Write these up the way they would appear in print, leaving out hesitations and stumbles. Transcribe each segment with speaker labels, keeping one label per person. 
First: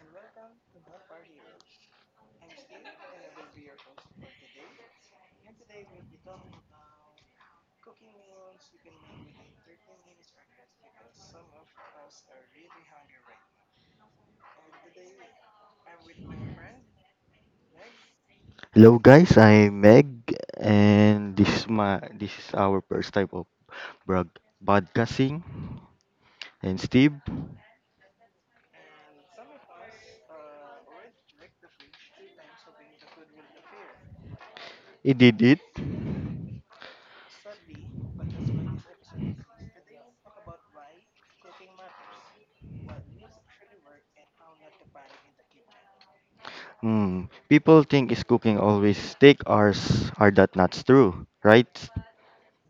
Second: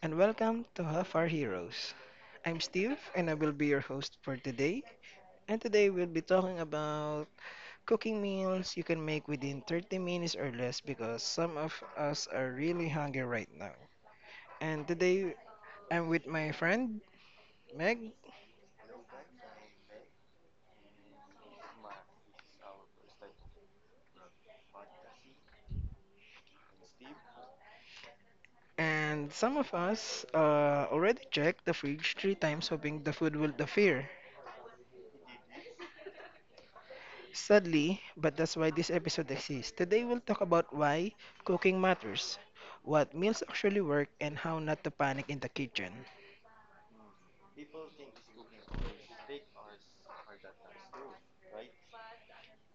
Speaker 1: and welcome to Half Our Heroes. I'm Steve, and I will be your host for today. And today we'll be talking about cooking meals you can make within 30 minutes or less because some of us are really hungry right now. And today I'm with my friend Meg,
Speaker 2: Hello guys, I'm Meg and this is our first type of broad podcasting and Steve
Speaker 1: and some of us already checked the fridge three times hoping the food will appear.
Speaker 2: he did it.
Speaker 1: Sadly, but that's why this episode exists. Today we'll talk about why cooking matters, what meals actually work, and how not to panic in the kitchen.
Speaker 2: Hmm. People think is cooking always take hours are that not true, right?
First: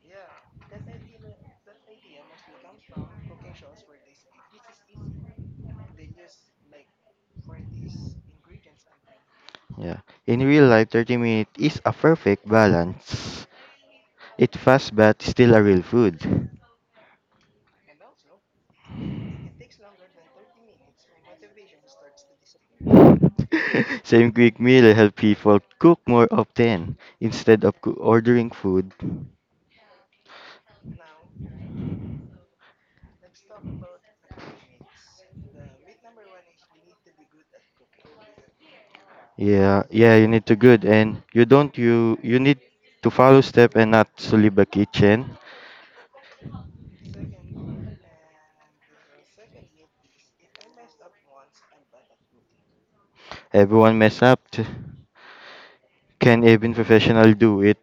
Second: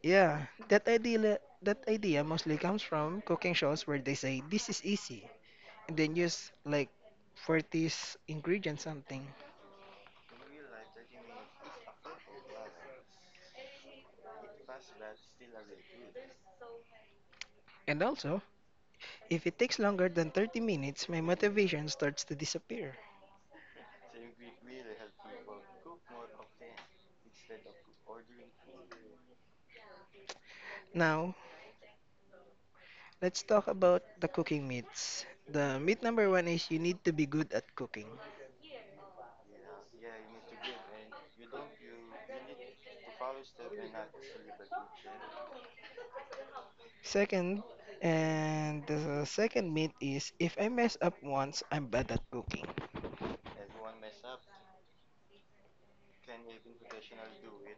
Speaker 1: Yeah, that idea mostly comes from cooking shows where they say this is easy and then use like 40s ingredients something.
Speaker 2: Yeah. In real life 30 minutes is a perfect balance. It fast but still a real food.
Speaker 1: And also, if it takes longer than 30 minutes, my motivation starts to disappear.
Speaker 2: Same quick meal help people cook more often instead of ordering food.
Speaker 1: Now, let's talk about the cooking myths. The myth number one is you need to be good at cooking.
Speaker 2: Yeah, you need to good and you don't you need to follow step and not solve a kitchen.
Speaker 1: Second, and the second myth is if I mess up once, I'm bad at cooking.
Speaker 2: Everyone mess up. Can even professional do it?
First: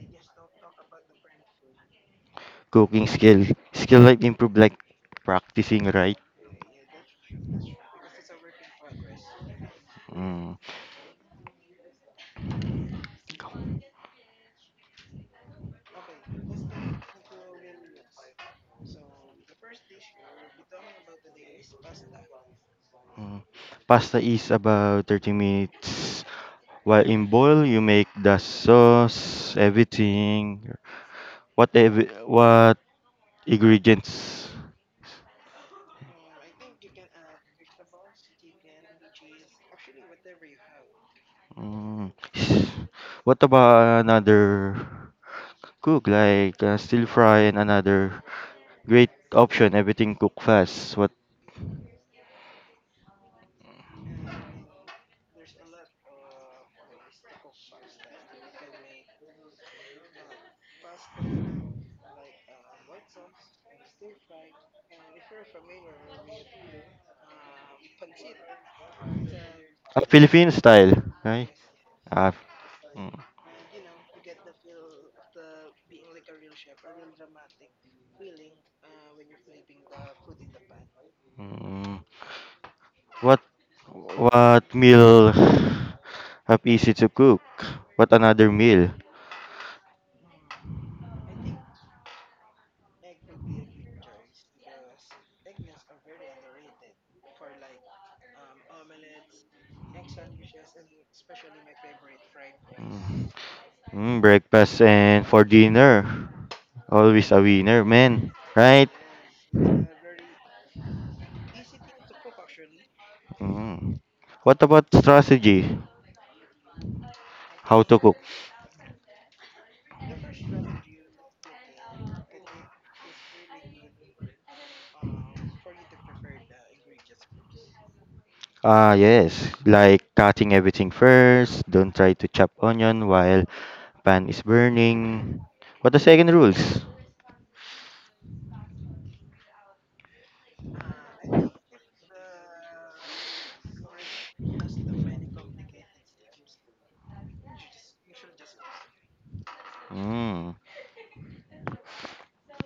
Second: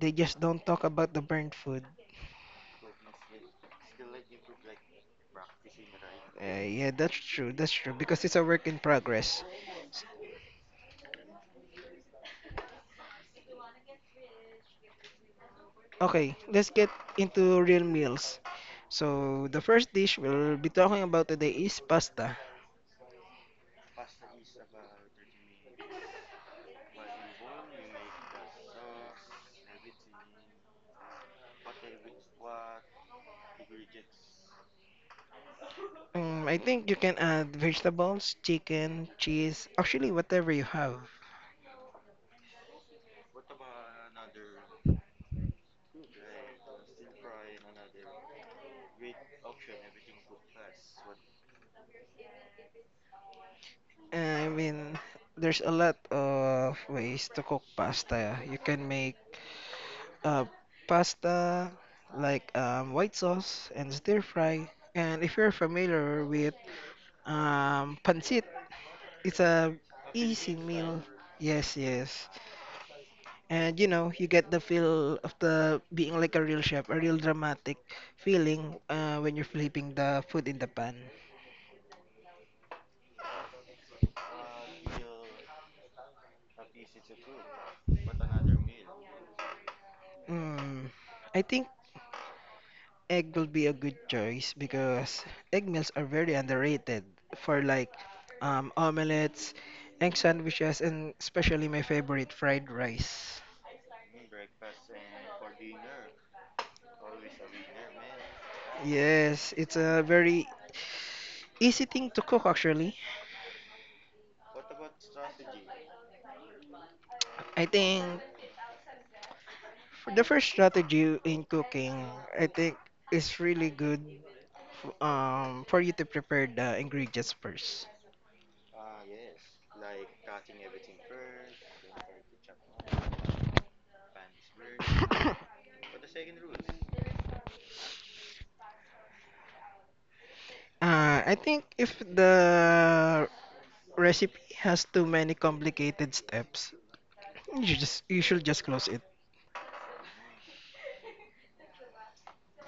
Speaker 1: They just don't talk about the burnt food.
Speaker 2: Cooking skill, skill like improve like practicing right.
Speaker 1: Yeah, that's true. That's true because it's a work in progress. S-
Speaker 2: Mm.
Speaker 1: Okay, let's get into real meals. So the first dish we'll be talking about today is pasta.
Speaker 2: Mm. Pasta is about 30 minutes. While in boil, you make the sauce, everything. What ingredients?
Speaker 1: I think you can add vegetables, chicken, cheese, actually whatever you have.
Speaker 2: Mm. What about another cook like still fry and another great option? Everything cook fast. What
Speaker 1: I mean, there's a lot of ways to cook pasta. You can make uh, pasta, like white sauce and stir fry. And if you're familiar with pancit, it's a
Speaker 2: ah, Philippine
Speaker 1: easy
Speaker 2: style,
Speaker 1: meal.
Speaker 2: right?
Speaker 1: Yes, yes.
Speaker 2: Ah, mm,
Speaker 1: And you know, you get the feel of the being like a real chef, a real dramatic feeling when you're flipping the food in the pan.
Speaker 2: mm. What what meal have easy to cook? What another meal?
Speaker 1: Mm. I think egg will be a good choice because egg meals are very underrated for like omelets, egg sandwiches, and especially my favorite fried rice.
Speaker 2: Mm, breakfast and for dinner. Always a winner, man. Right?
Speaker 1: Yes, it's a very easy thing to cook actually.
Speaker 2: Mm. What about strategy?
Speaker 1: I
Speaker 2: How to cook?
Speaker 1: think for the first strategy in cooking, I think is really good for you to prepare the ingredients first.
Speaker 2: Ah, yes. Like cutting everything first. Don't try to chop onion while pan is
Speaker 1: uh,
Speaker 2: burning. What the second rules?
Speaker 1: I think if the recipe has too many complicated steps. You should just close it.
Speaker 2: Mm.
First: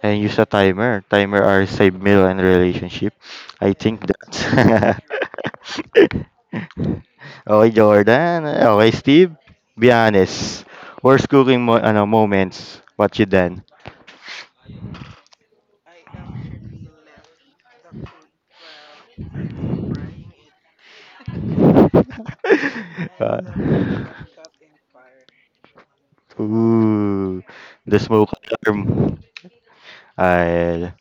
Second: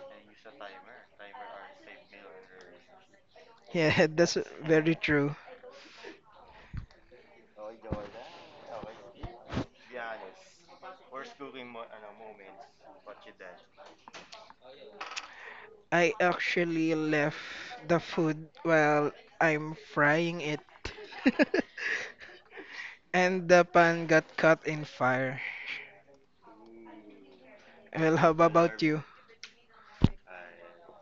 Speaker 2: And use a timer. Timer are save meal and relationship. I think
Speaker 1: Yeah, that's very
Speaker 2: that's.
Speaker 1: true.
Speaker 2: Okay, Jordan. Okay, Steve. Be honest. Worst cooking moments. What you done?
Speaker 1: I actually left the food while I'm frying it. And the pan
Speaker 2: Uh,
Speaker 1: got caught in fire.
Speaker 2: Ooh, the
Speaker 1: Well, how
Speaker 2: smoke
Speaker 1: about you?
Speaker 2: alarm. I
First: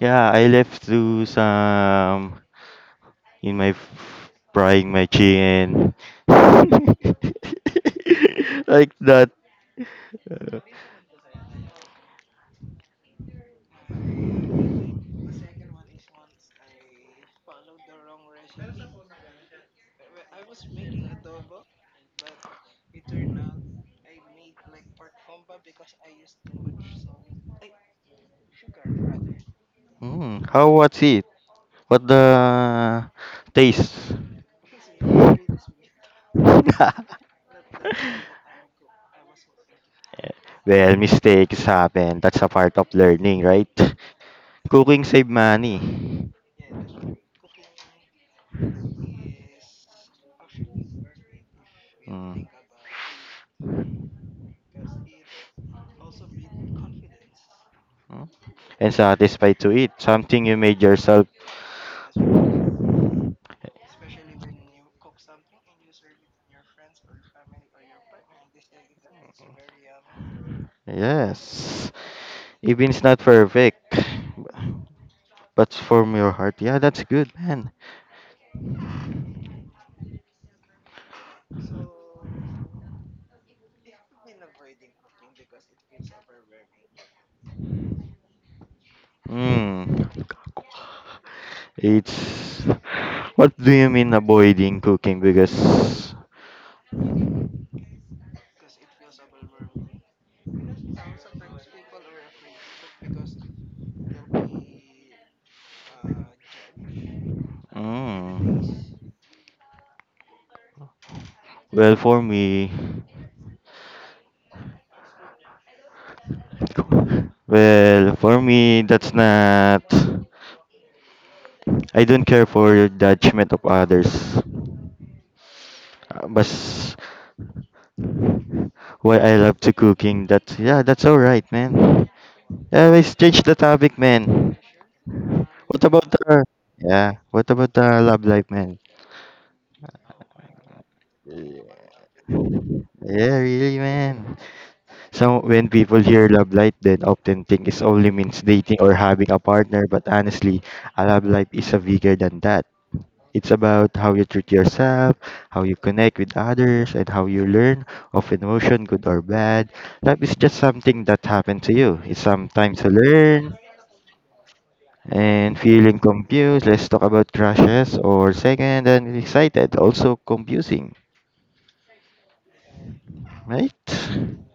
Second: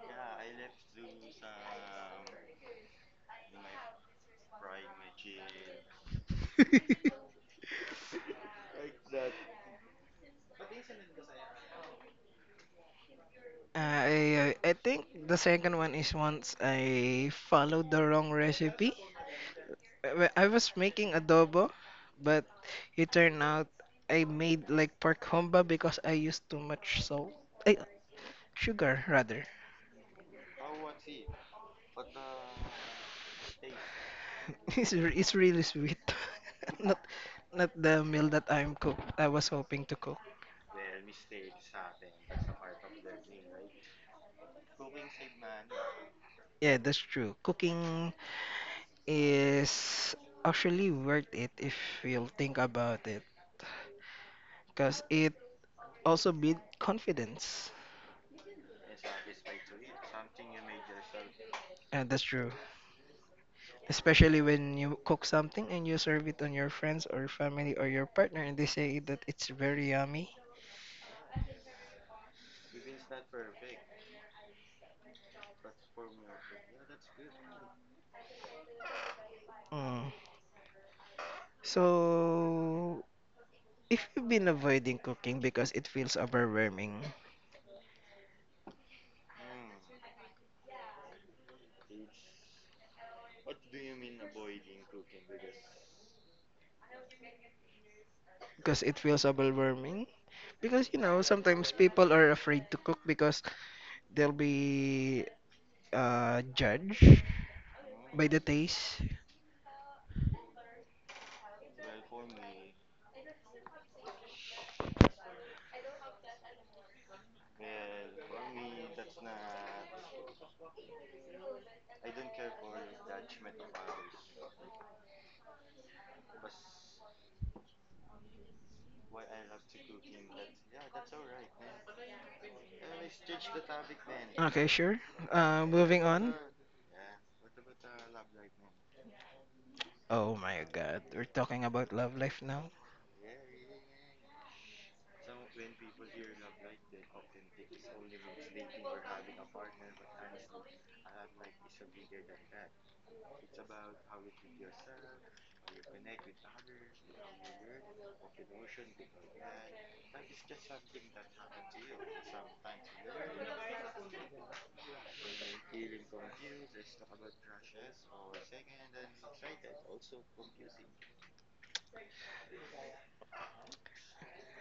Speaker 2: yeah, I left to some in my frying my chicken like that. Uh,
Speaker 1: I think the second one is once I followed the wrong recipe I was making adobo, but it turned out I made like pork humba because I used too much salt. eh, sugar rather.
Speaker 2: Mm, how was it? What the taste?
Speaker 1: It's re- it's
Speaker 2: Well,
Speaker 1: really sweet. Not not the meal that I was hoping to cook.
Speaker 2: mistakes happen. That's a part of learning, right? Cooking save money.
Speaker 1: Yeah, that's true. Cooking is actually worth it if you'll
Speaker 2: Mm.
Speaker 1: think about it, because it also build confidence.
Speaker 2: And satisfied to eat something you made yourself.
Speaker 1: Yeah, that's true. Especially when you cook something and you serve it on your friends or family or your partner and they say that it's very yummy.
Speaker 2: Yes, even it's not perfect, but from your heart. Yeah, that's good, man.
Speaker 1: Mm. So, if you've been avoiding cooking because it feels overwhelming,
Speaker 2: Mm. It's what do you mean avoiding cooking? Because
Speaker 1: because it feels overwhelming, because you know, sometimes people are afraid to cook because they'll be judged by the
Speaker 2: mm,
Speaker 1: taste.
Speaker 2: well, for me, well, for me, that's not. I don't care for your judgment of others. But why I love to cooking, that yeah, that's all right, man. Yeah, let's change the topic, man.
Speaker 1: Okay, sure.
Speaker 2: What
Speaker 1: Moving
Speaker 2: about
Speaker 1: on.
Speaker 2: the yeah? What about the love life, man?
Speaker 1: Oh my god, we're talking
Speaker 2: Yeah.
Speaker 1: about love life now.
Speaker 2: Yeah, really, man. So when people hear love life, they often think it only means dating or having a partner. But honestly, a love life is a bigger than that. It's about how you treat yourself, how you connect with others, and how you learn of emotion, good or bad. Life is just something that happened to you. It's sometimes you learn, and feeling confused. Let's talk about crashes or second and excited, also confusing, right?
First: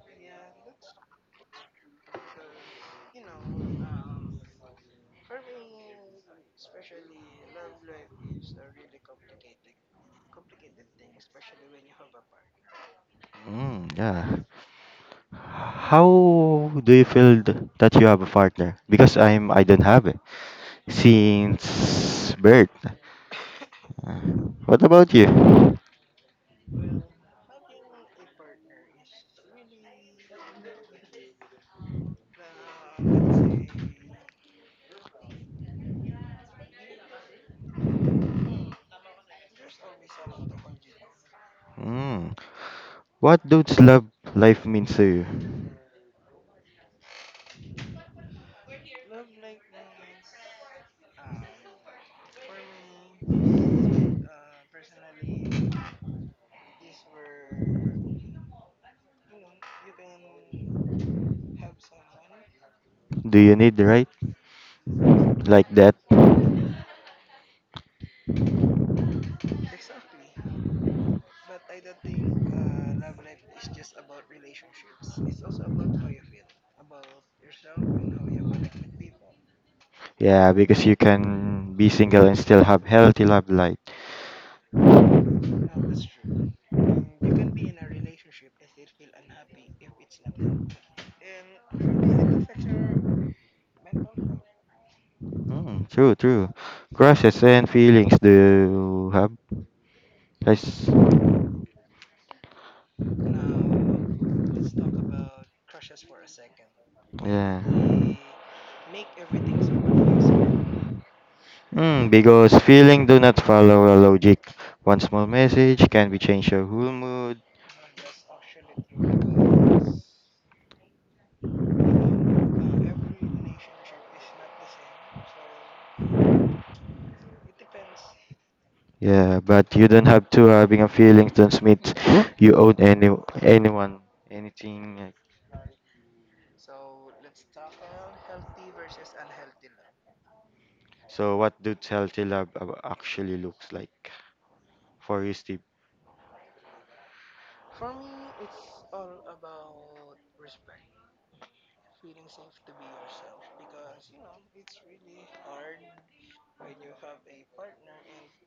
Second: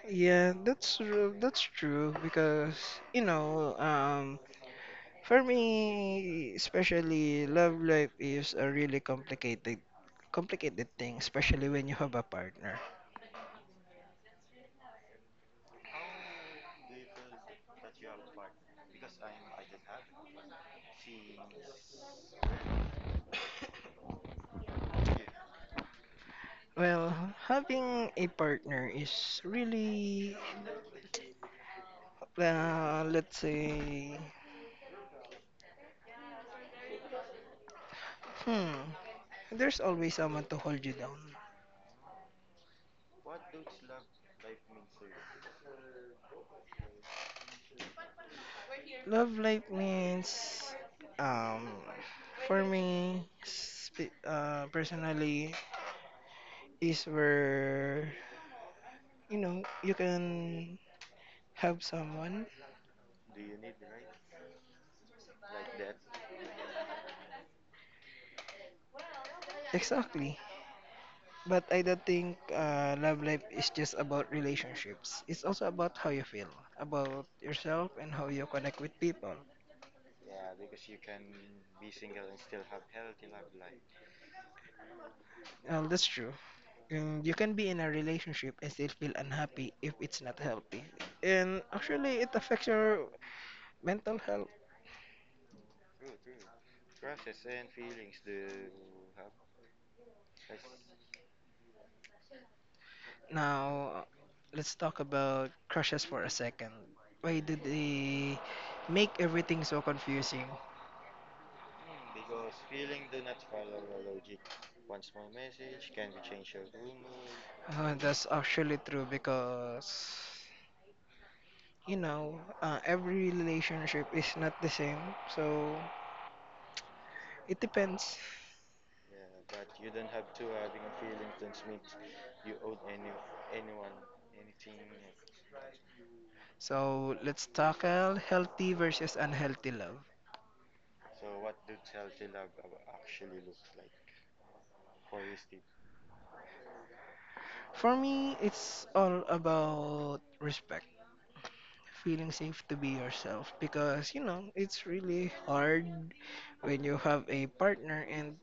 Speaker 1: Yeah, that's true. That's true because you know, for me, especially love life is a really complicated thing, especially when you have a partner.
Speaker 2: Mm, yeah. How do you feel that you have a partner? Because I don't have it since birth. What about you?
Speaker 1: Well, having a partner is really, let's say, hmm, there's always someone to hold you down.
Speaker 2: Mm. What does love life means to you?
Speaker 1: Love life means, um, for me, personally, is where you know, you can have someone.
Speaker 2: Do you need right like that?
Speaker 1: Exactly. But I don't think love life is just about relationships. It's also about how you feel, about yourself, and how you connect with people.
Speaker 2: Yeah, because you can be single and still have healthy love life.
Speaker 1: Well, that's true. And you can be in a relationship and still feel unhappy if it's not healthy. And actually, it affects your mental health.
Speaker 2: Mm, true, true. Crushes and feelings do you have? Yes.
Speaker 1: Now, let's talk about crushes for a second. Why
Speaker 2: Yeah.
Speaker 1: did they make everything so confusing?
Speaker 2: Mm, because feeling do not follow a logic. One small message can be change your whole mood.
Speaker 1: That's actually true because, you know, every relationship is not the same. So it depends.
Speaker 2: Yeah, but you don't have to having a feeling transmit you own anyone anything. Like-
Speaker 1: So let's tackle healthy versus unhealthy love.
Speaker 2: So what do healthy love actually looks like for you, Steve?
Speaker 1: For me, it's all about respect, feeling safe to be yourself because, you know, it's really hard when you have a partner and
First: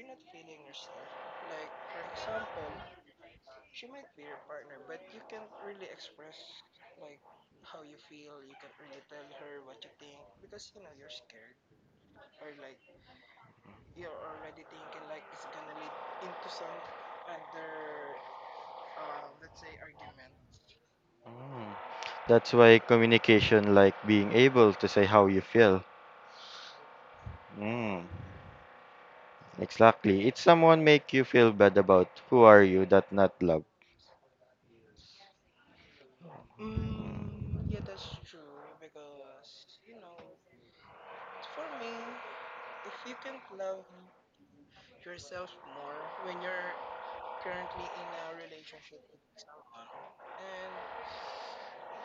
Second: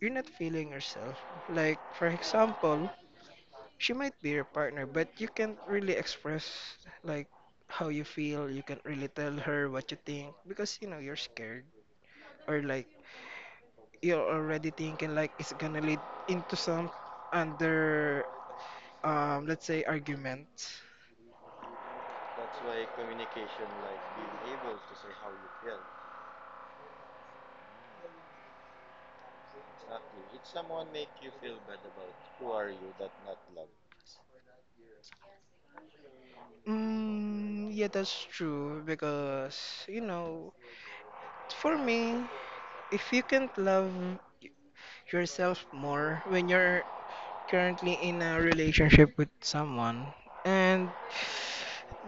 Speaker 1: you're not feeling yourself. Like, for example, she might be your partner, but you can't really express like how you feel. You can't really tell her what you think because you know you're scared or like you're already thinking like it's gonna lead into some under let's say argument.
Speaker 2: Mm. That's why communication, like being able to say how you feel. Mm. Exactly. It's someone make you feel bad about who are you that not love.
Speaker 1: Mm, yeah, that's true because you know for me, if you can't love yourself more when you're currently in a relationship with someone, and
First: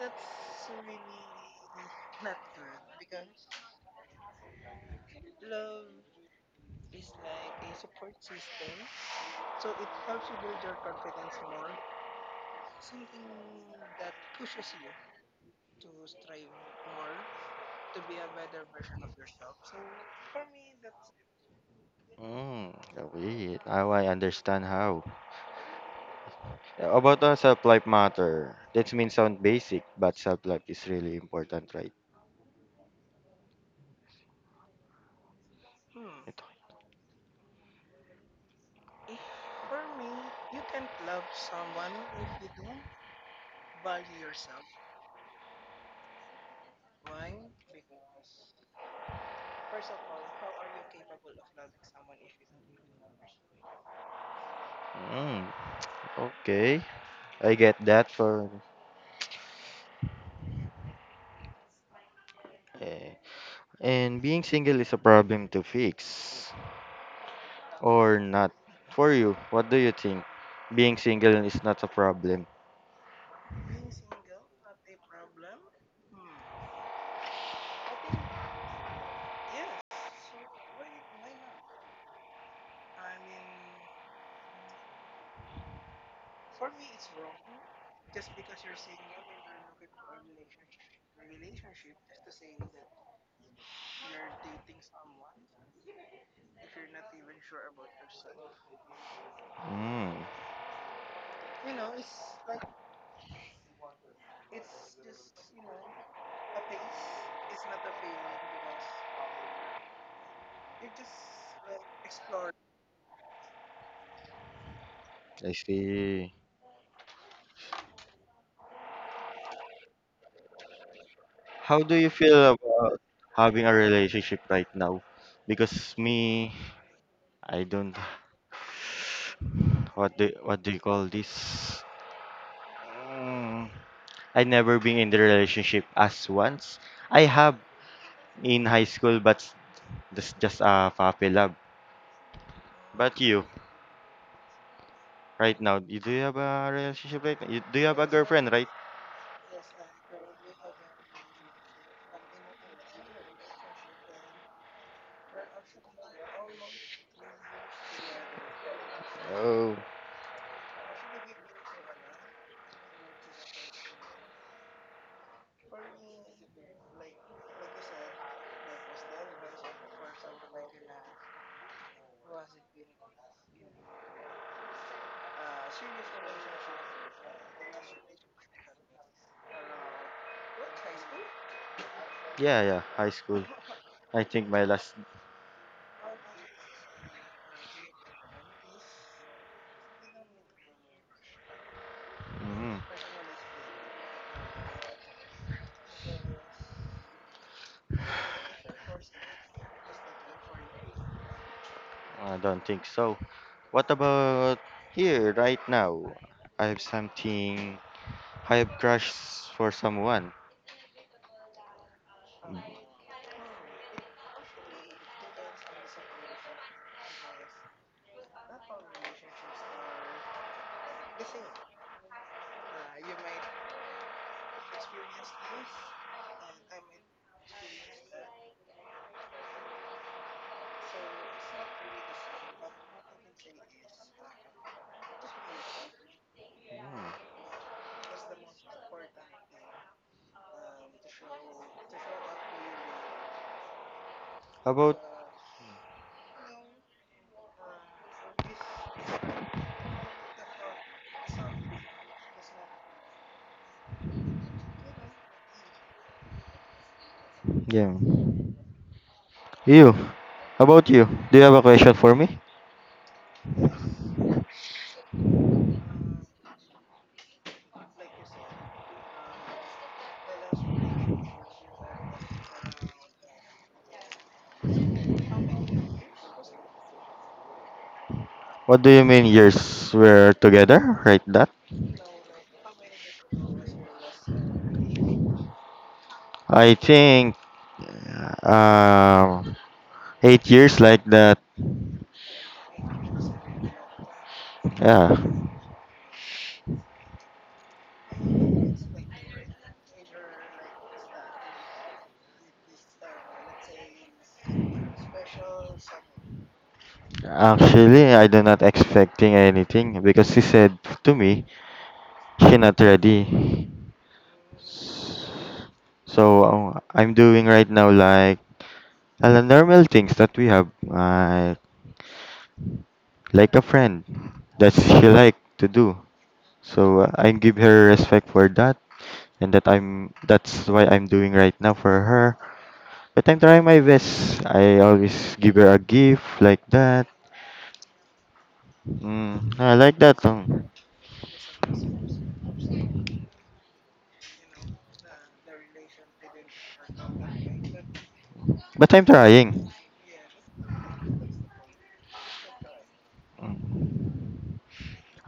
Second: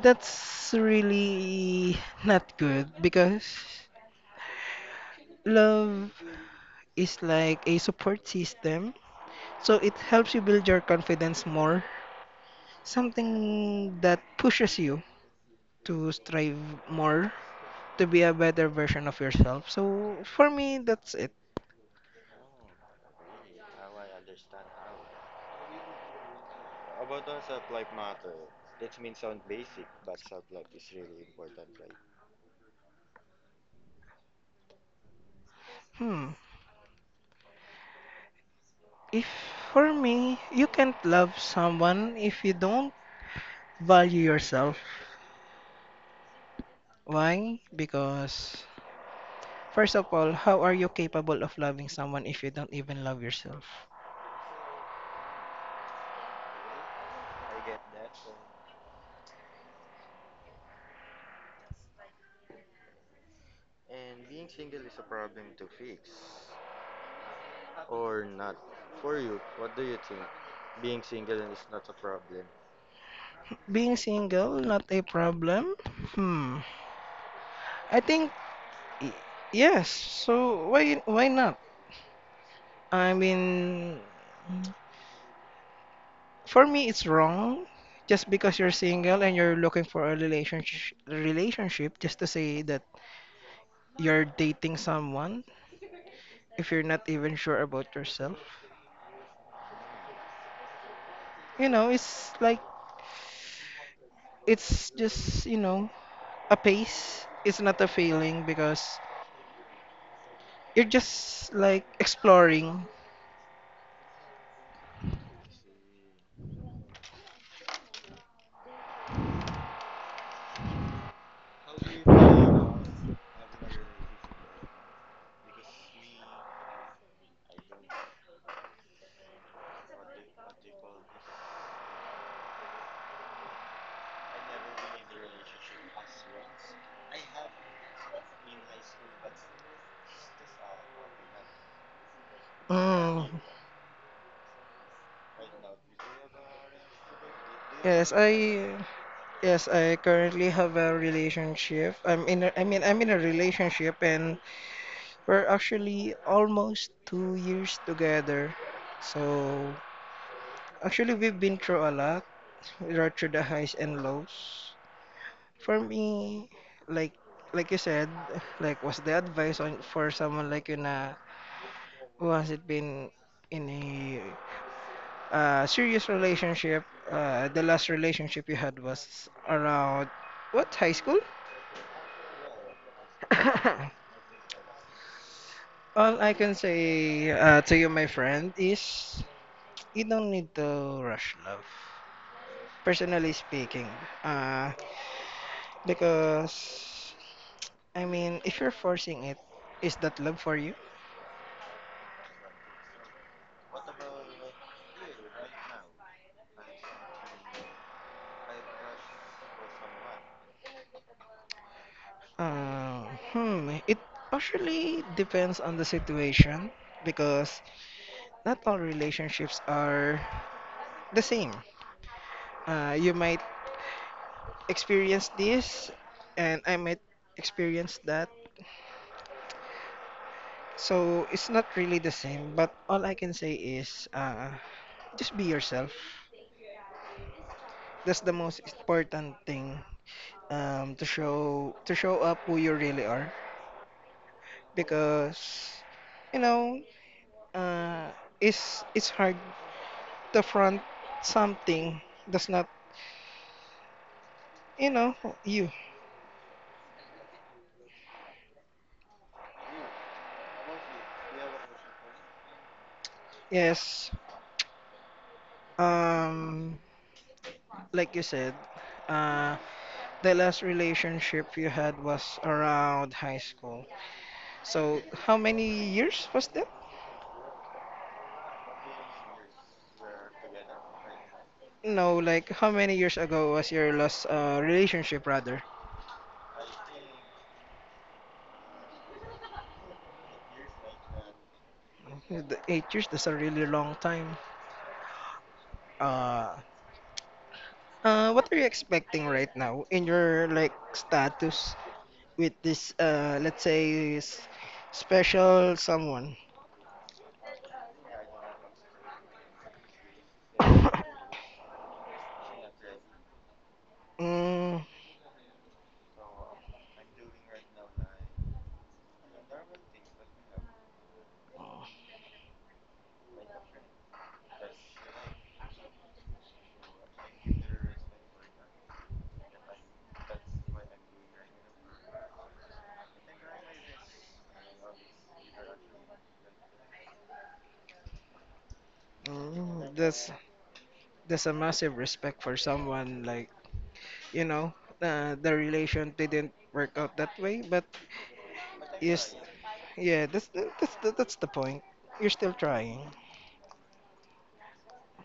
Speaker 1: that's really not good because love is like a support system. So it helps you build your confidence more, something that pushes you to strive more, to be a better version of yourself. So for me, that's it.
Speaker 2: Mm, wait. Now I understand how. About the self-life matter. That means sound basic, but self-life is really important, right?
Speaker 1: Hmm. If for me, you can't love someone if you don't value yourself. Why? Because, first of all, how are you capable of loving someone if you don't even love yourself?
Speaker 2: Mm, okay. I get that for eh. And being single is a problem to fix or not. For you, what do you think? Being single is not a problem.
Speaker 1: Being single, not a problem? Hmm. I think, y- yes. So, why not? I mean, for me, it's wrong. Just because you're single and you're looking for a relationship, just to say that you're dating someone if you're not even sure about yourself.
Speaker 2: Mm,
Speaker 1: You know, it's like, it's just, you know, a pace is not a failing because you're just like exploring.
Speaker 2: I see. How do you feel about having a relationship right now? Because me, I don't. What do you call this? Mm, I never been in the relationship as once. I have in high school, but that's just a puppy love. But
Speaker 1: Mm.
Speaker 2: you, right now, you do you have a relationship right now? You, do you have a
Speaker 1: Yes,
Speaker 2: girlfriend, right?
Speaker 1: I currently have a relationship. I mean, I'm in a relationship and we're actually almost 2 years together.
Speaker 2: Oh,
Speaker 1: So actually we've been through a lot. We're through the highs and lows. For me, like like you said, like what's the advice on for someone like you na who hasn't been in a serious relationship. The last relationship you had was around what high school?
Speaker 2: yeah, high school. I think my last.
Speaker 1: All I can say to you, my friend, is you don't need to rush love.
Speaker 2: Mm,
Speaker 1: Personally speaking, uh, because I mean, if you're forcing it, is that love for you?
Speaker 2: I don't think so. What about here right now? I have something. I have crush for someone.
Speaker 1: Uh, hmm, it partially depends on the situation because not all relationships are the same. You might experienced this and I might experience that. So it's not really the same, but all I can say is just be yourself. That's the most important thing to show up who you really are
Speaker 2: How about
Speaker 1: because you know uh, it's hard to front something that's not you know you.
Speaker 2: yeah. You. How about you? Do you have a question for me?
Speaker 1: Yes, um, like you said, uh, the last relationship you had was around high school. So, how many years was that?
Speaker 2: What do you mean years were together? Right that?
Speaker 1: No, like how many years ago was your last relationship, rather?
Speaker 2: I think um 8 years like that.
Speaker 1: The 8 years, that's a really long time.
Speaker 2: Yeah.
Speaker 1: Uh, what are you expecting right now in your like status with this, let's say, special someone?
Speaker 2: Actually I do not expecting anything because she said to me she not ready.
Speaker 1: mm,
Speaker 2: So I'm doing right now like normal things that we have, like a friend that she like to do. So I give her respect for that, and that's why I'm doing right now for her. But I'm trying my best. I always give her a gift like that. Mm, I like
Speaker 1: mm,
Speaker 2: that.
Speaker 1: that's that's a massive respect for someone like you know the relation didn't work out that way but
Speaker 2: But I'm
Speaker 1: yes
Speaker 2: trying.
Speaker 1: yeah that's the point you're still trying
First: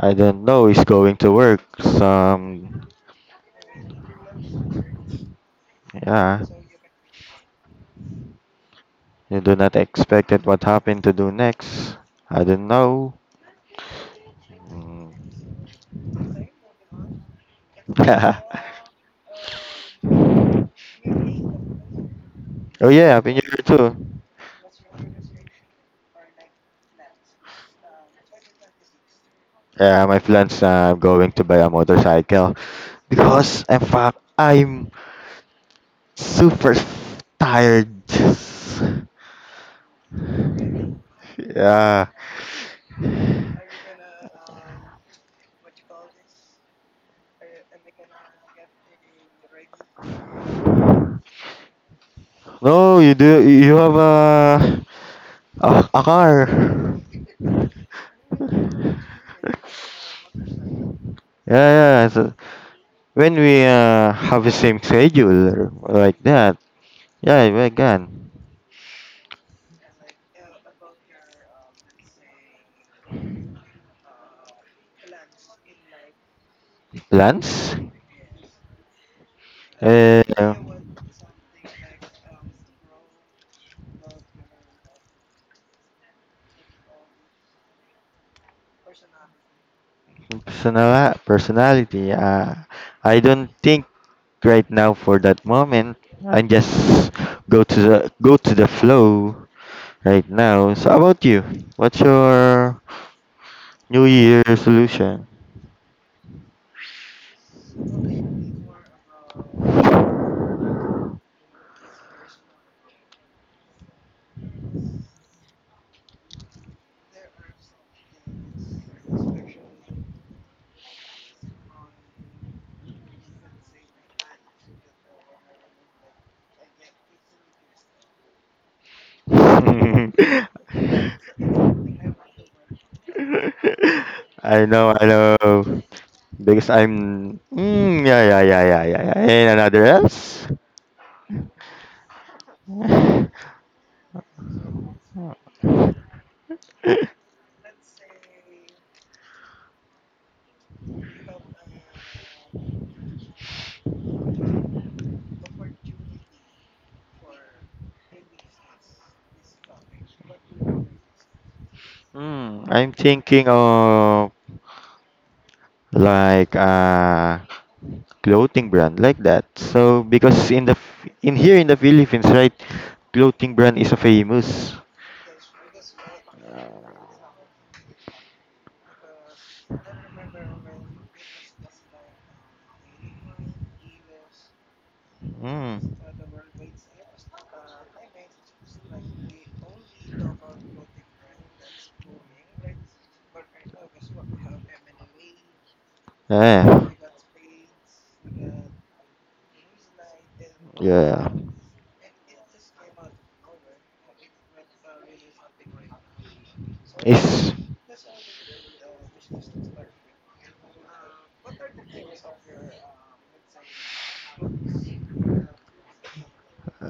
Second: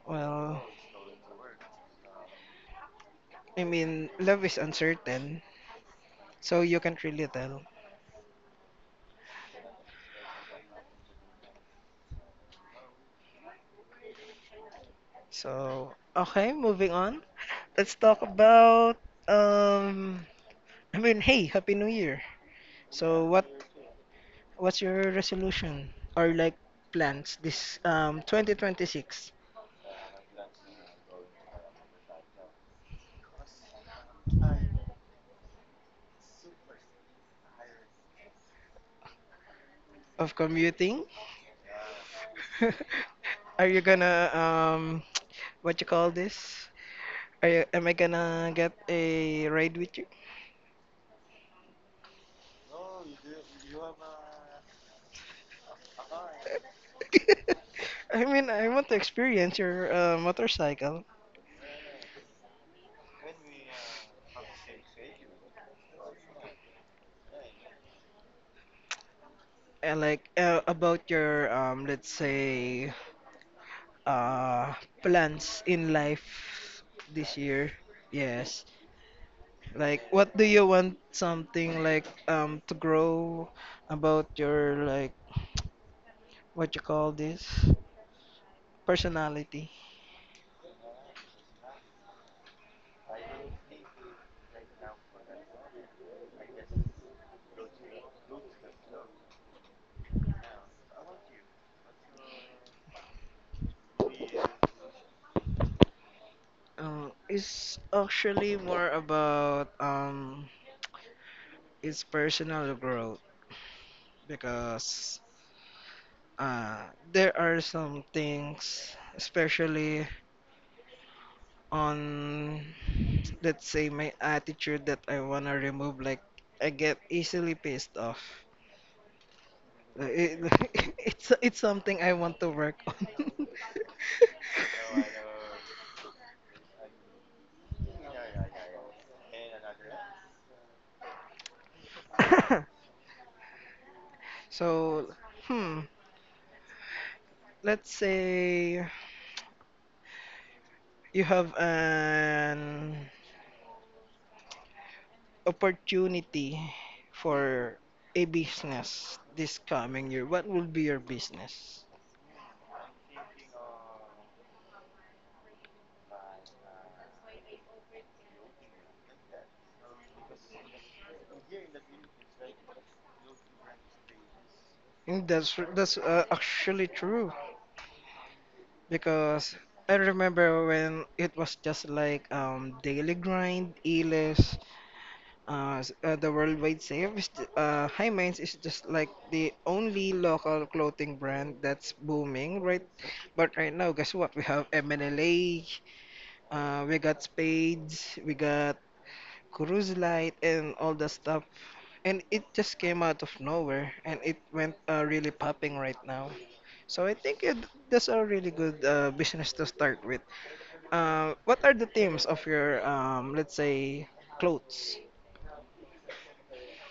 Speaker 2: I don't
Speaker 1: well
Speaker 2: know. It's going to work. Some
Speaker 1: I mean love is uncertain
Speaker 2: yeah.
Speaker 1: so you can't really tell
Speaker 2: You do not expect it what happened to do next. I don't know. Mm.
Speaker 1: so okay moving on let's talk about um I mean hey happy new year
Speaker 2: Oh yeah,
Speaker 1: so
Speaker 2: Happy New
Speaker 1: what
Speaker 2: Year too.
Speaker 1: what's your resolution or like plans this 2026
Speaker 2: Yeah, my plans. I'm going to buy a motorcycle because in fact I'm super tired.
Speaker 1: of commuting
Speaker 2: Yeah.
Speaker 1: are you gonna what you call this? Am I gonna get a ride with you?
Speaker 2: No, you do. You have a car.
Speaker 1: I mean, I want to experience your motorcycle.
Speaker 2: Yeah, yeah. So when we have the same schedule like that, yeah, if I
Speaker 1: And like about your let's say uh, plans in life this year.
Speaker 2: plans?
Speaker 1: Yes. Like, what do
Speaker 2: Uh,
Speaker 1: you want something like to grow about your like what you call this personality?
Speaker 2: Personal personality. I don't think right now for that moment. I just go to the flow right now. So how about you? What's your New Year resolution?
Speaker 1: It's actually more about it's personal growth because uh, there are some things, especially on, let's say, my attitude that I wanna remove. Like I get easily pissed off. Like, It's something I want to work on.
Speaker 2: I know. Because I'm. Mm, yeah. And another else?
Speaker 1: so, hmm, let's say you have an opportunity for a business this coming year, what will be your business?
Speaker 2: Hmm, I'm thinking of like a clothing brand like that. So because in the in here in the Philippines, right, clothing brand is a famous.
Speaker 1: And that's actually true because I remember when it was just like Daily Grind, Elis,
Speaker 2: Hmm.
Speaker 1: the Worldwide Sale. High Minds is just like the only local clothing brand that's booming, right? But right now, guess what? We have MNLA,
Speaker 2: Yeah.
Speaker 1: we got Spades, we got cruise light and all the
Speaker 2: Yeah.
Speaker 1: stuff and it just came out of nowhere and it went really popping right now so I think
Speaker 2: It's
Speaker 1: that's a really good business to start with what are the themes of your let's say clothes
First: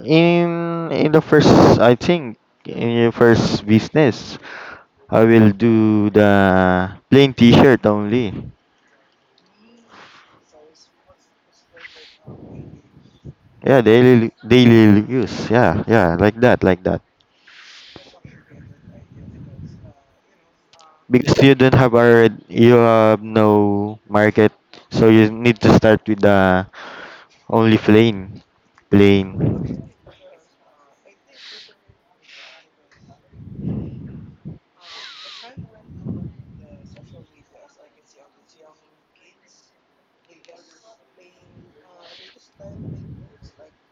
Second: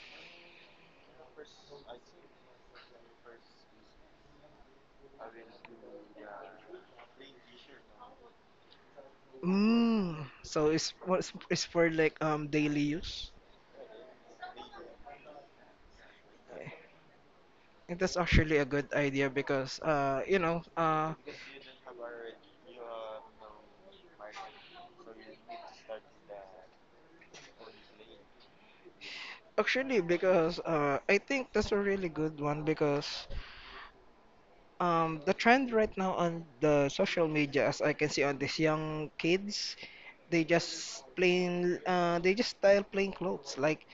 Speaker 2: in the first I think in your first business I will do the plain t-shirt only.
Speaker 1: mm, so it's for like daily use
Speaker 2: Yeah, daily use. Yeah, like that, like that.
Speaker 1: and that's actually a good idea because you know
Speaker 2: Because you don't have already you have no market, so you need to start with the only plain
Speaker 1: actually because I think that's a really good one because the trend right now on the social media, as I can see on these young kids, they just plain, they just style plain clothes. Like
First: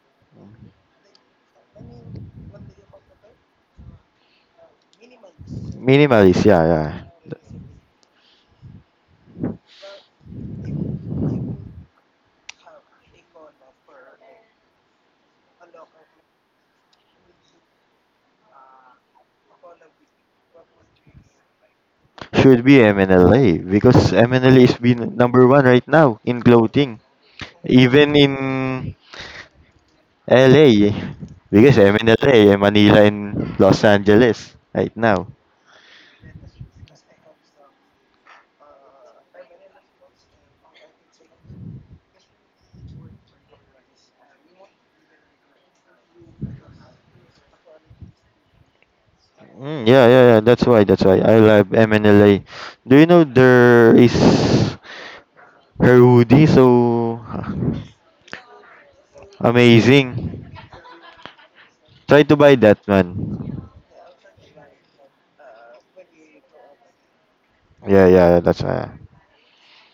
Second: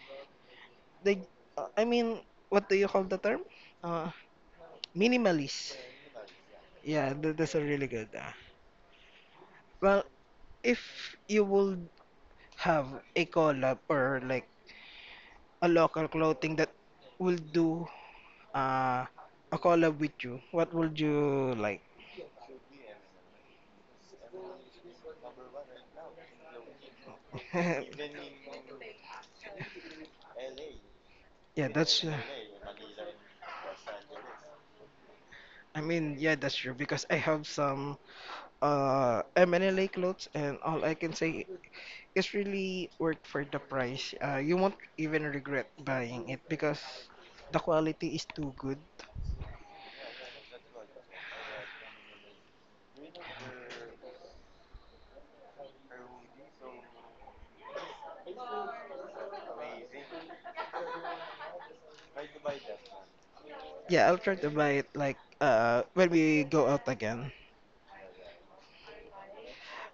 Speaker 1: they, uh, I mean, what do you call the term? Uh, Minimalist.
Speaker 2: minimalist. Yeah, yeah.
Speaker 1: Yeah, that's a really good. Well, if you would have a collab or like a local clothing that will do uh, a collab with you, what would you like?
Speaker 2: Should be MNLA because MNLA is been number one right now in clothing,
Speaker 1: Yeah,
Speaker 2: even in LA because
Speaker 1: that's. uh,
Speaker 2: MNLA and LA, eh, Manila and Los Angeles right now.
Speaker 1: yeah, that's true because I have some MNLA clothes and all I can say is really worth for the price. You won't even regret buying it because the quality is too good.
Speaker 2: Mm, yeah. That's why. That's why I love MNLA. Do you know there is her hoodie so amazing? Try to buy that one.
Speaker 1: Yeah, I'll try to buy it like when we go out again.
Speaker 2: Yeah, yeah. That's why.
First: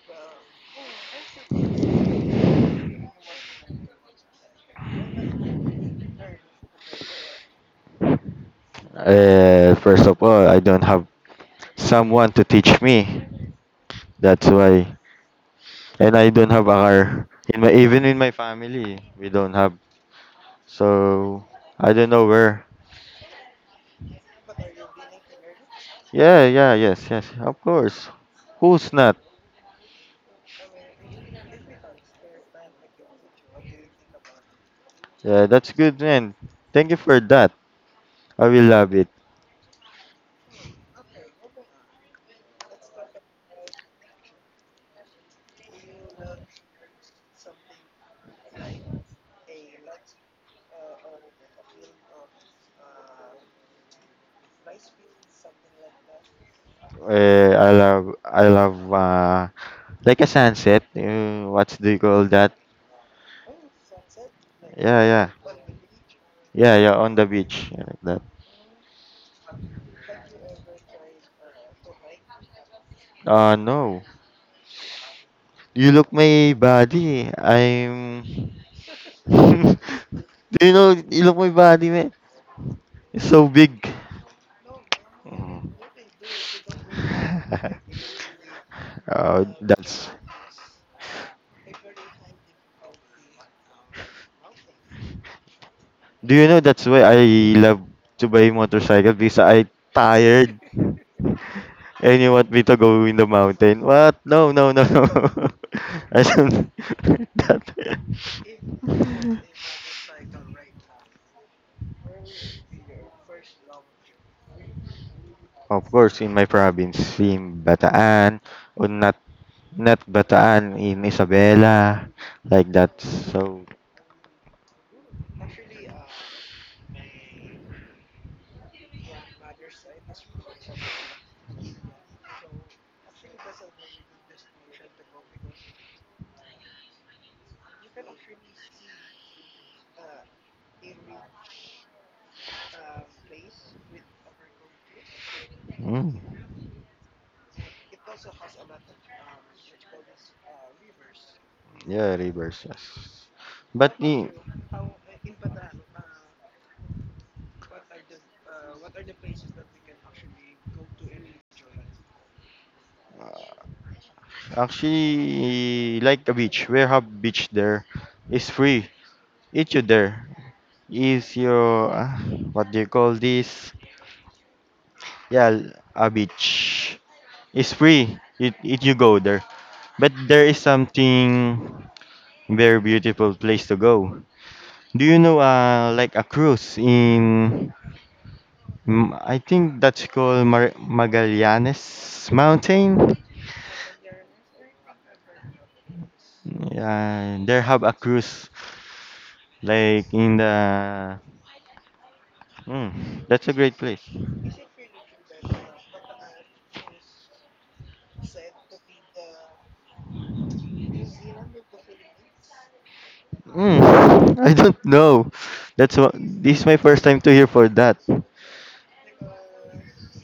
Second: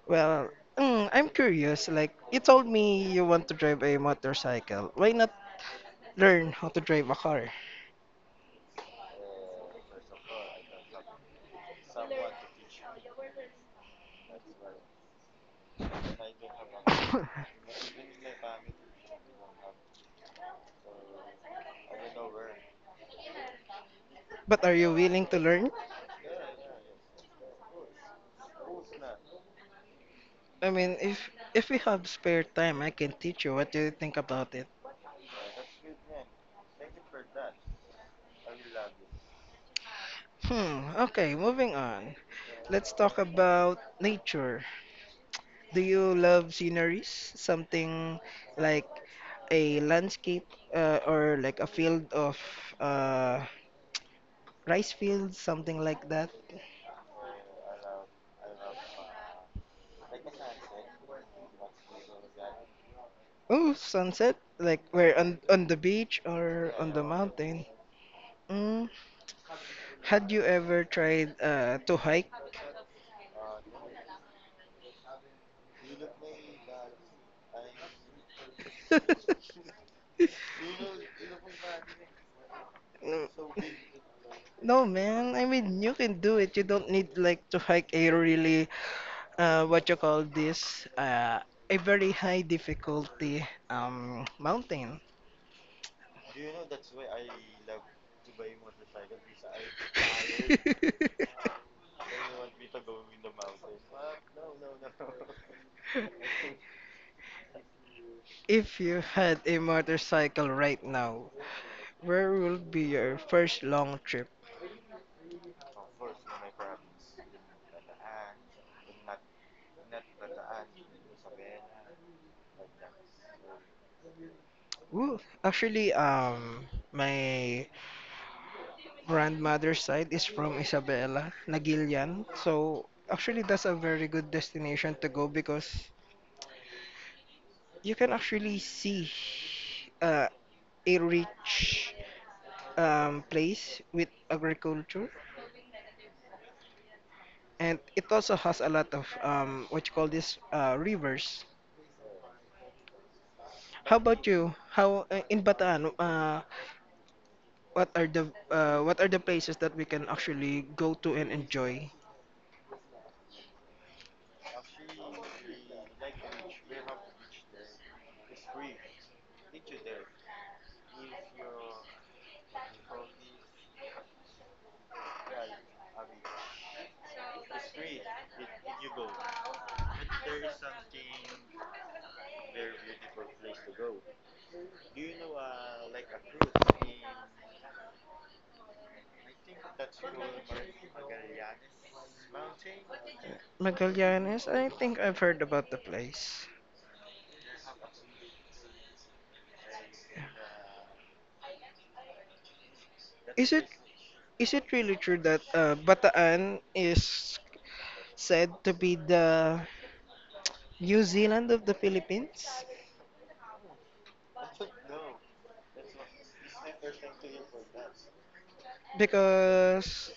Speaker 1: Well, I'm curious. Like you told me you want to drive a motorcycle. Why not learn how to drive a car?
Speaker 2: First of all, I don't have someone to teach me. That's why and I don't have a car. In my even in my family, we don't have. So I don't know where.
Speaker 1: But are you willing to learn?
Speaker 2: Yeah, yes, of course. Who's not?
Speaker 1: I mean, if we have spare time, I can teach you. What do you think about it?
Speaker 2: Yeah, that's good, man. Thank you for that. I will love it.
Speaker 1: Hmm. Okay, moving on. Let's talk about nature. Do you love sceneries? Something like a landscape or like a field of uh, rice fields, something like that.
Speaker 2: I love like a sunset. What do you call that?
Speaker 1: Oh, sunset, like
Speaker 2: Yeah,
Speaker 1: where
Speaker 2: yeah,
Speaker 1: on the beach or
Speaker 2: yeah,
Speaker 1: on
Speaker 2: yeah.
Speaker 1: the
Speaker 2: On the
Speaker 1: mountain.
Speaker 2: beach, yeah, like that.
Speaker 1: Mm. Had you ever tried to hike?
Speaker 2: No. You look my body. I'm. Do you know? You look my body, man. It's
Speaker 1: Mm.
Speaker 2: so big.
Speaker 1: No, man. I mean, you can do it. You don't need like to hike a really
Speaker 2: Oh,
Speaker 1: what you
Speaker 2: that's.
Speaker 1: call this a very high difficulty mountain.
Speaker 2: Do you know that's why I love to buy motorcycle because I tired and you want me to go in the mountain. What? No. I don't that.
Speaker 1: If you had a motorcycle right now, where will be your first long trip?
Speaker 2: Of course, in my province, in Bataan, or not Bataan, in Isabela, like that. So,
Speaker 1: Ooh, actually, my grandmother's side is from Isabela, Nagilian. So actually, that's a very good destination to go because you can actually see uh, a rich place with agriculture,
Speaker 2: mm,
Speaker 1: and it also has a lot of what you call this rivers.
Speaker 2: yeah, rivers. Yes. But
Speaker 1: How
Speaker 2: in,
Speaker 1: about you, how in Bataan what are the places that we can actually go to and enjoy?
Speaker 2: actually, like a beach, we have beach there. It's free. Eat you there. Is your what do you call this? Yeah, a beach. It's free. It you go there. But there is something very beautiful place to go. Do you know like a cruise in mm, I think that's called Mar Magallanes Mountain.
Speaker 1: Magallanes, I think I've heard about the place.
Speaker 2: Yeah, there have a cruise like in the mm, that's a
Speaker 1: Is
Speaker 2: great
Speaker 1: it,
Speaker 2: place.
Speaker 1: is it really true that Bataan is said to be the New Zealand of the Philippines?
Speaker 2: Mm, I don't know. That's what this is my first time to hear for that.
Speaker 1: Because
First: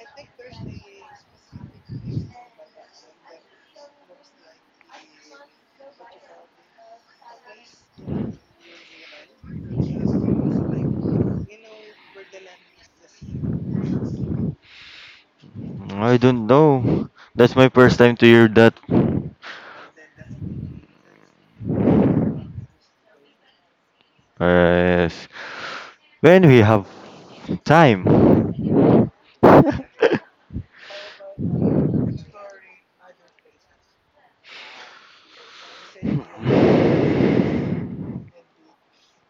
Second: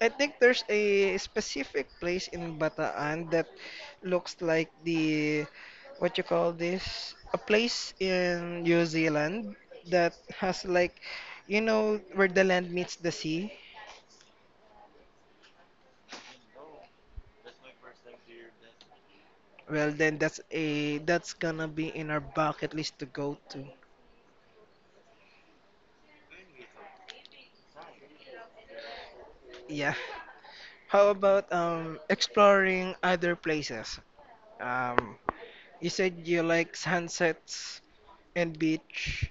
Speaker 1: I think there's a specific place in Bataan that looks like the what you call this a place in New Zealand that has like, you know, where the land meets the sea.
Speaker 2: I don't know. That's my first time to hear that.
Speaker 1: Well, then that's gonna be in our bucket list to go to.
Speaker 2: Yes. When we have time.
Speaker 1: Yeah. How about um, exploring other places? Um, you said you like sunsets and beach.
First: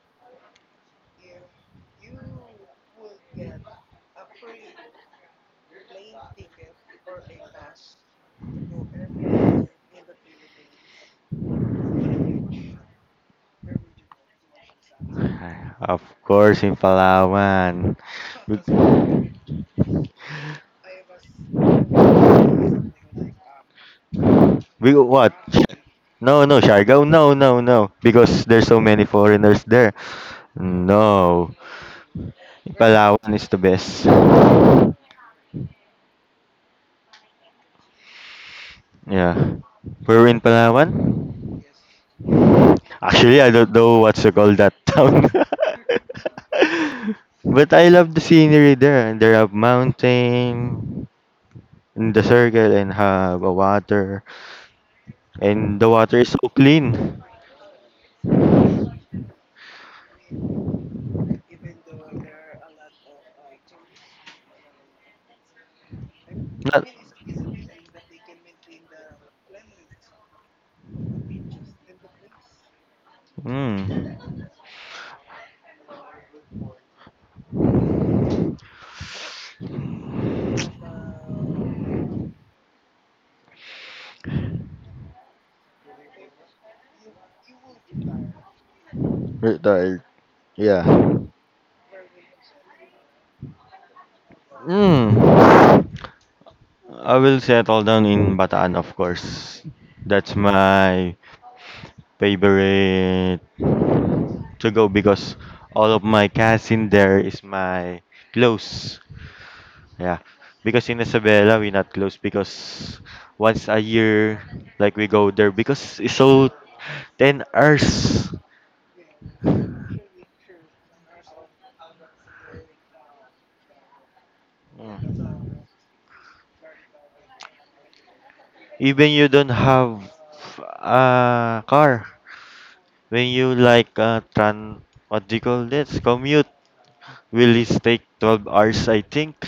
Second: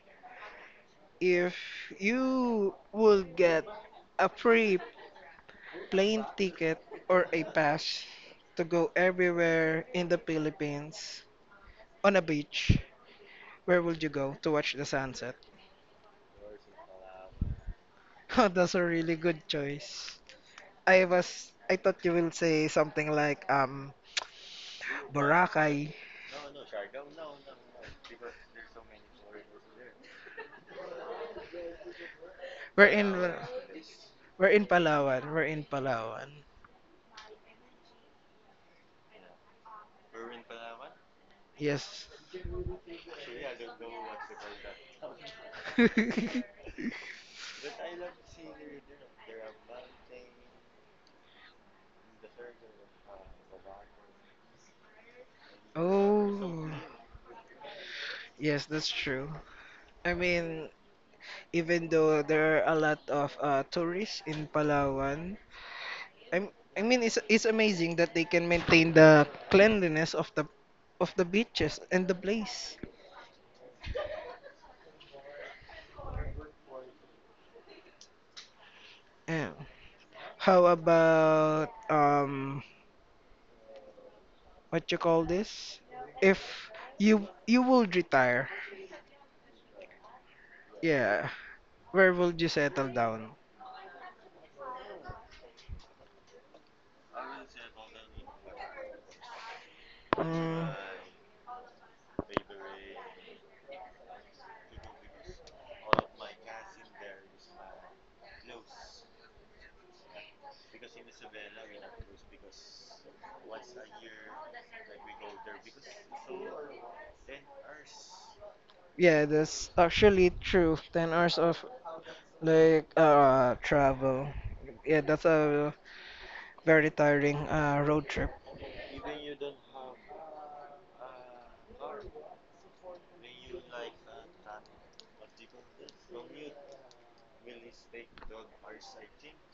Speaker 1: If you would get a free plane ticket or a pass to go everywhere in the Philippines on a beach, where would you go to watch the sunset?
Speaker 2: Of course, in Palawan.
Speaker 1: Oh,
Speaker 2: We,
Speaker 1: that's a really good choice. I thought you will say something like
Speaker 2: we what?
Speaker 1: Boracay.
Speaker 2: No, no, Siargao. No. Because there's so many foreigners there. No.
Speaker 1: We're in
Speaker 2: Palawan is the best.
Speaker 1: we're in Palawan. We're in Palawan.
Speaker 2: Yeah. We're in Palawan.
Speaker 1: Yes.
Speaker 2: Actually, I don't know what to call that town. But I love the scenery there. And there have mountain in the circle and have a water. And the water is so
Speaker 1: Oh,
Speaker 2: clean.
Speaker 1: yes, that's true. I mean, even though there are a lot of tourists in Palawan, I'm, I
Speaker 2: Not...
Speaker 1: mean, it's amazing that they can maintain the cleanliness of the beaches and the place.
Speaker 2: Mm.
Speaker 1: Yeah. How about what you call this? If you would retire,
Speaker 2: Retired. Yeah.
Speaker 1: yeah, where would you settle down?
Speaker 2: Mm. I will settle down in Bataan, of course. That's
Speaker 1: Mm,
Speaker 2: my favorite to go because all of my cousin there is my close. Yeah. Because in Isabela we not close because once a year like we go there because it's so 10 hours.
Speaker 1: yeah, that's actually true. 10 hours of like travel. Yeah, that's a very tiring road trip.
Speaker 2: Even you don't have a car. When you like tran what do you call this? Commute will is take 12 hours I think.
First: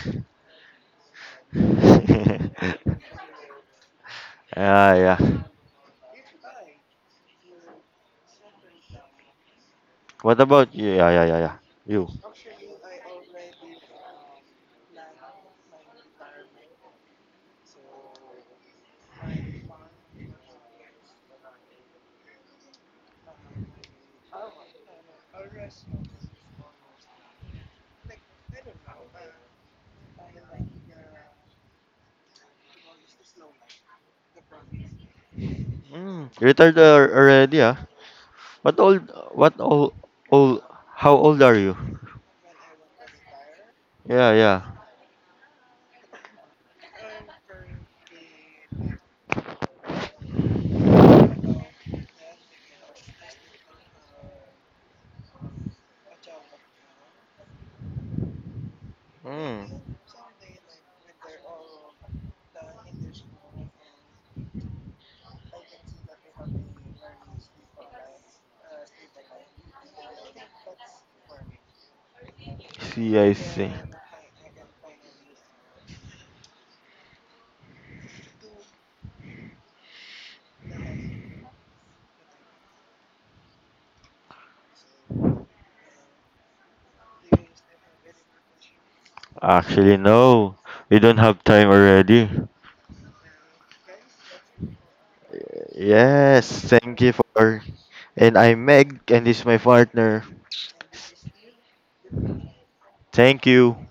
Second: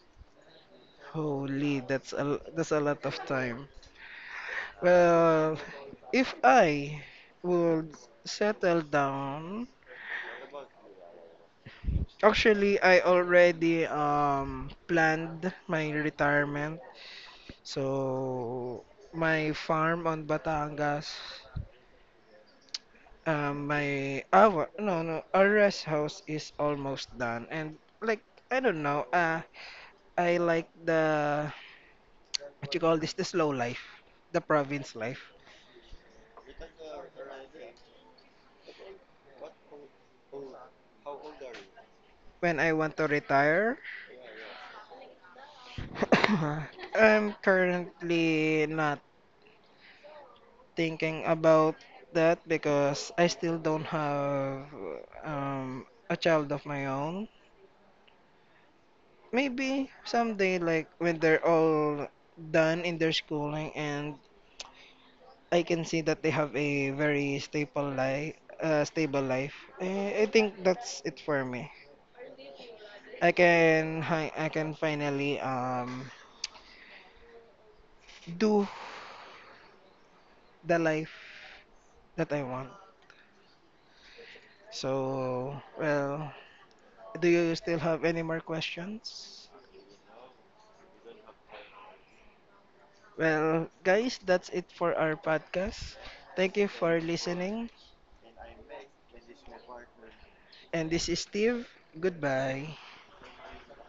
Speaker 1: Holy, that's a lot of time.
Speaker 2: Ah yeah.
Speaker 1: Well, if I would settle down,
Speaker 2: What about you? Yeah. You.
Speaker 1: actually I already planned my retirement. So my farm on Batangas, my our no no our rest house is almost done, and like I don't know, I like the what you call this the slow life, the province life.
Speaker 2: Mm, retired already, ah. What old? What old? Old? How old are you?
Speaker 1: When I want to retire.
Speaker 2: Yeah, yeah.
Speaker 1: I'm currently not thinking about that because I still don't have a child of my own.
Speaker 2: Mm.
Speaker 1: Maybe someday, like when they're all done in their schooling and I can see that they have a very stable life, I think that's it for me.
Speaker 2: See,
Speaker 1: I
Speaker 2: I see.
Speaker 1: can I can finally do the life that I want. So, well, do you still have any more questions?
Speaker 2: Actually, no. We don't have time already.
Speaker 1: Well, guys, that's it for our podcast.
Speaker 2: Yes,
Speaker 1: Thank you
Speaker 2: thank
Speaker 1: for
Speaker 2: you for.
Speaker 1: listening.
Speaker 2: And I'm Meg, and this is my partner.
Speaker 1: And this is Steve. Goodbye.
Speaker 2: Thank you.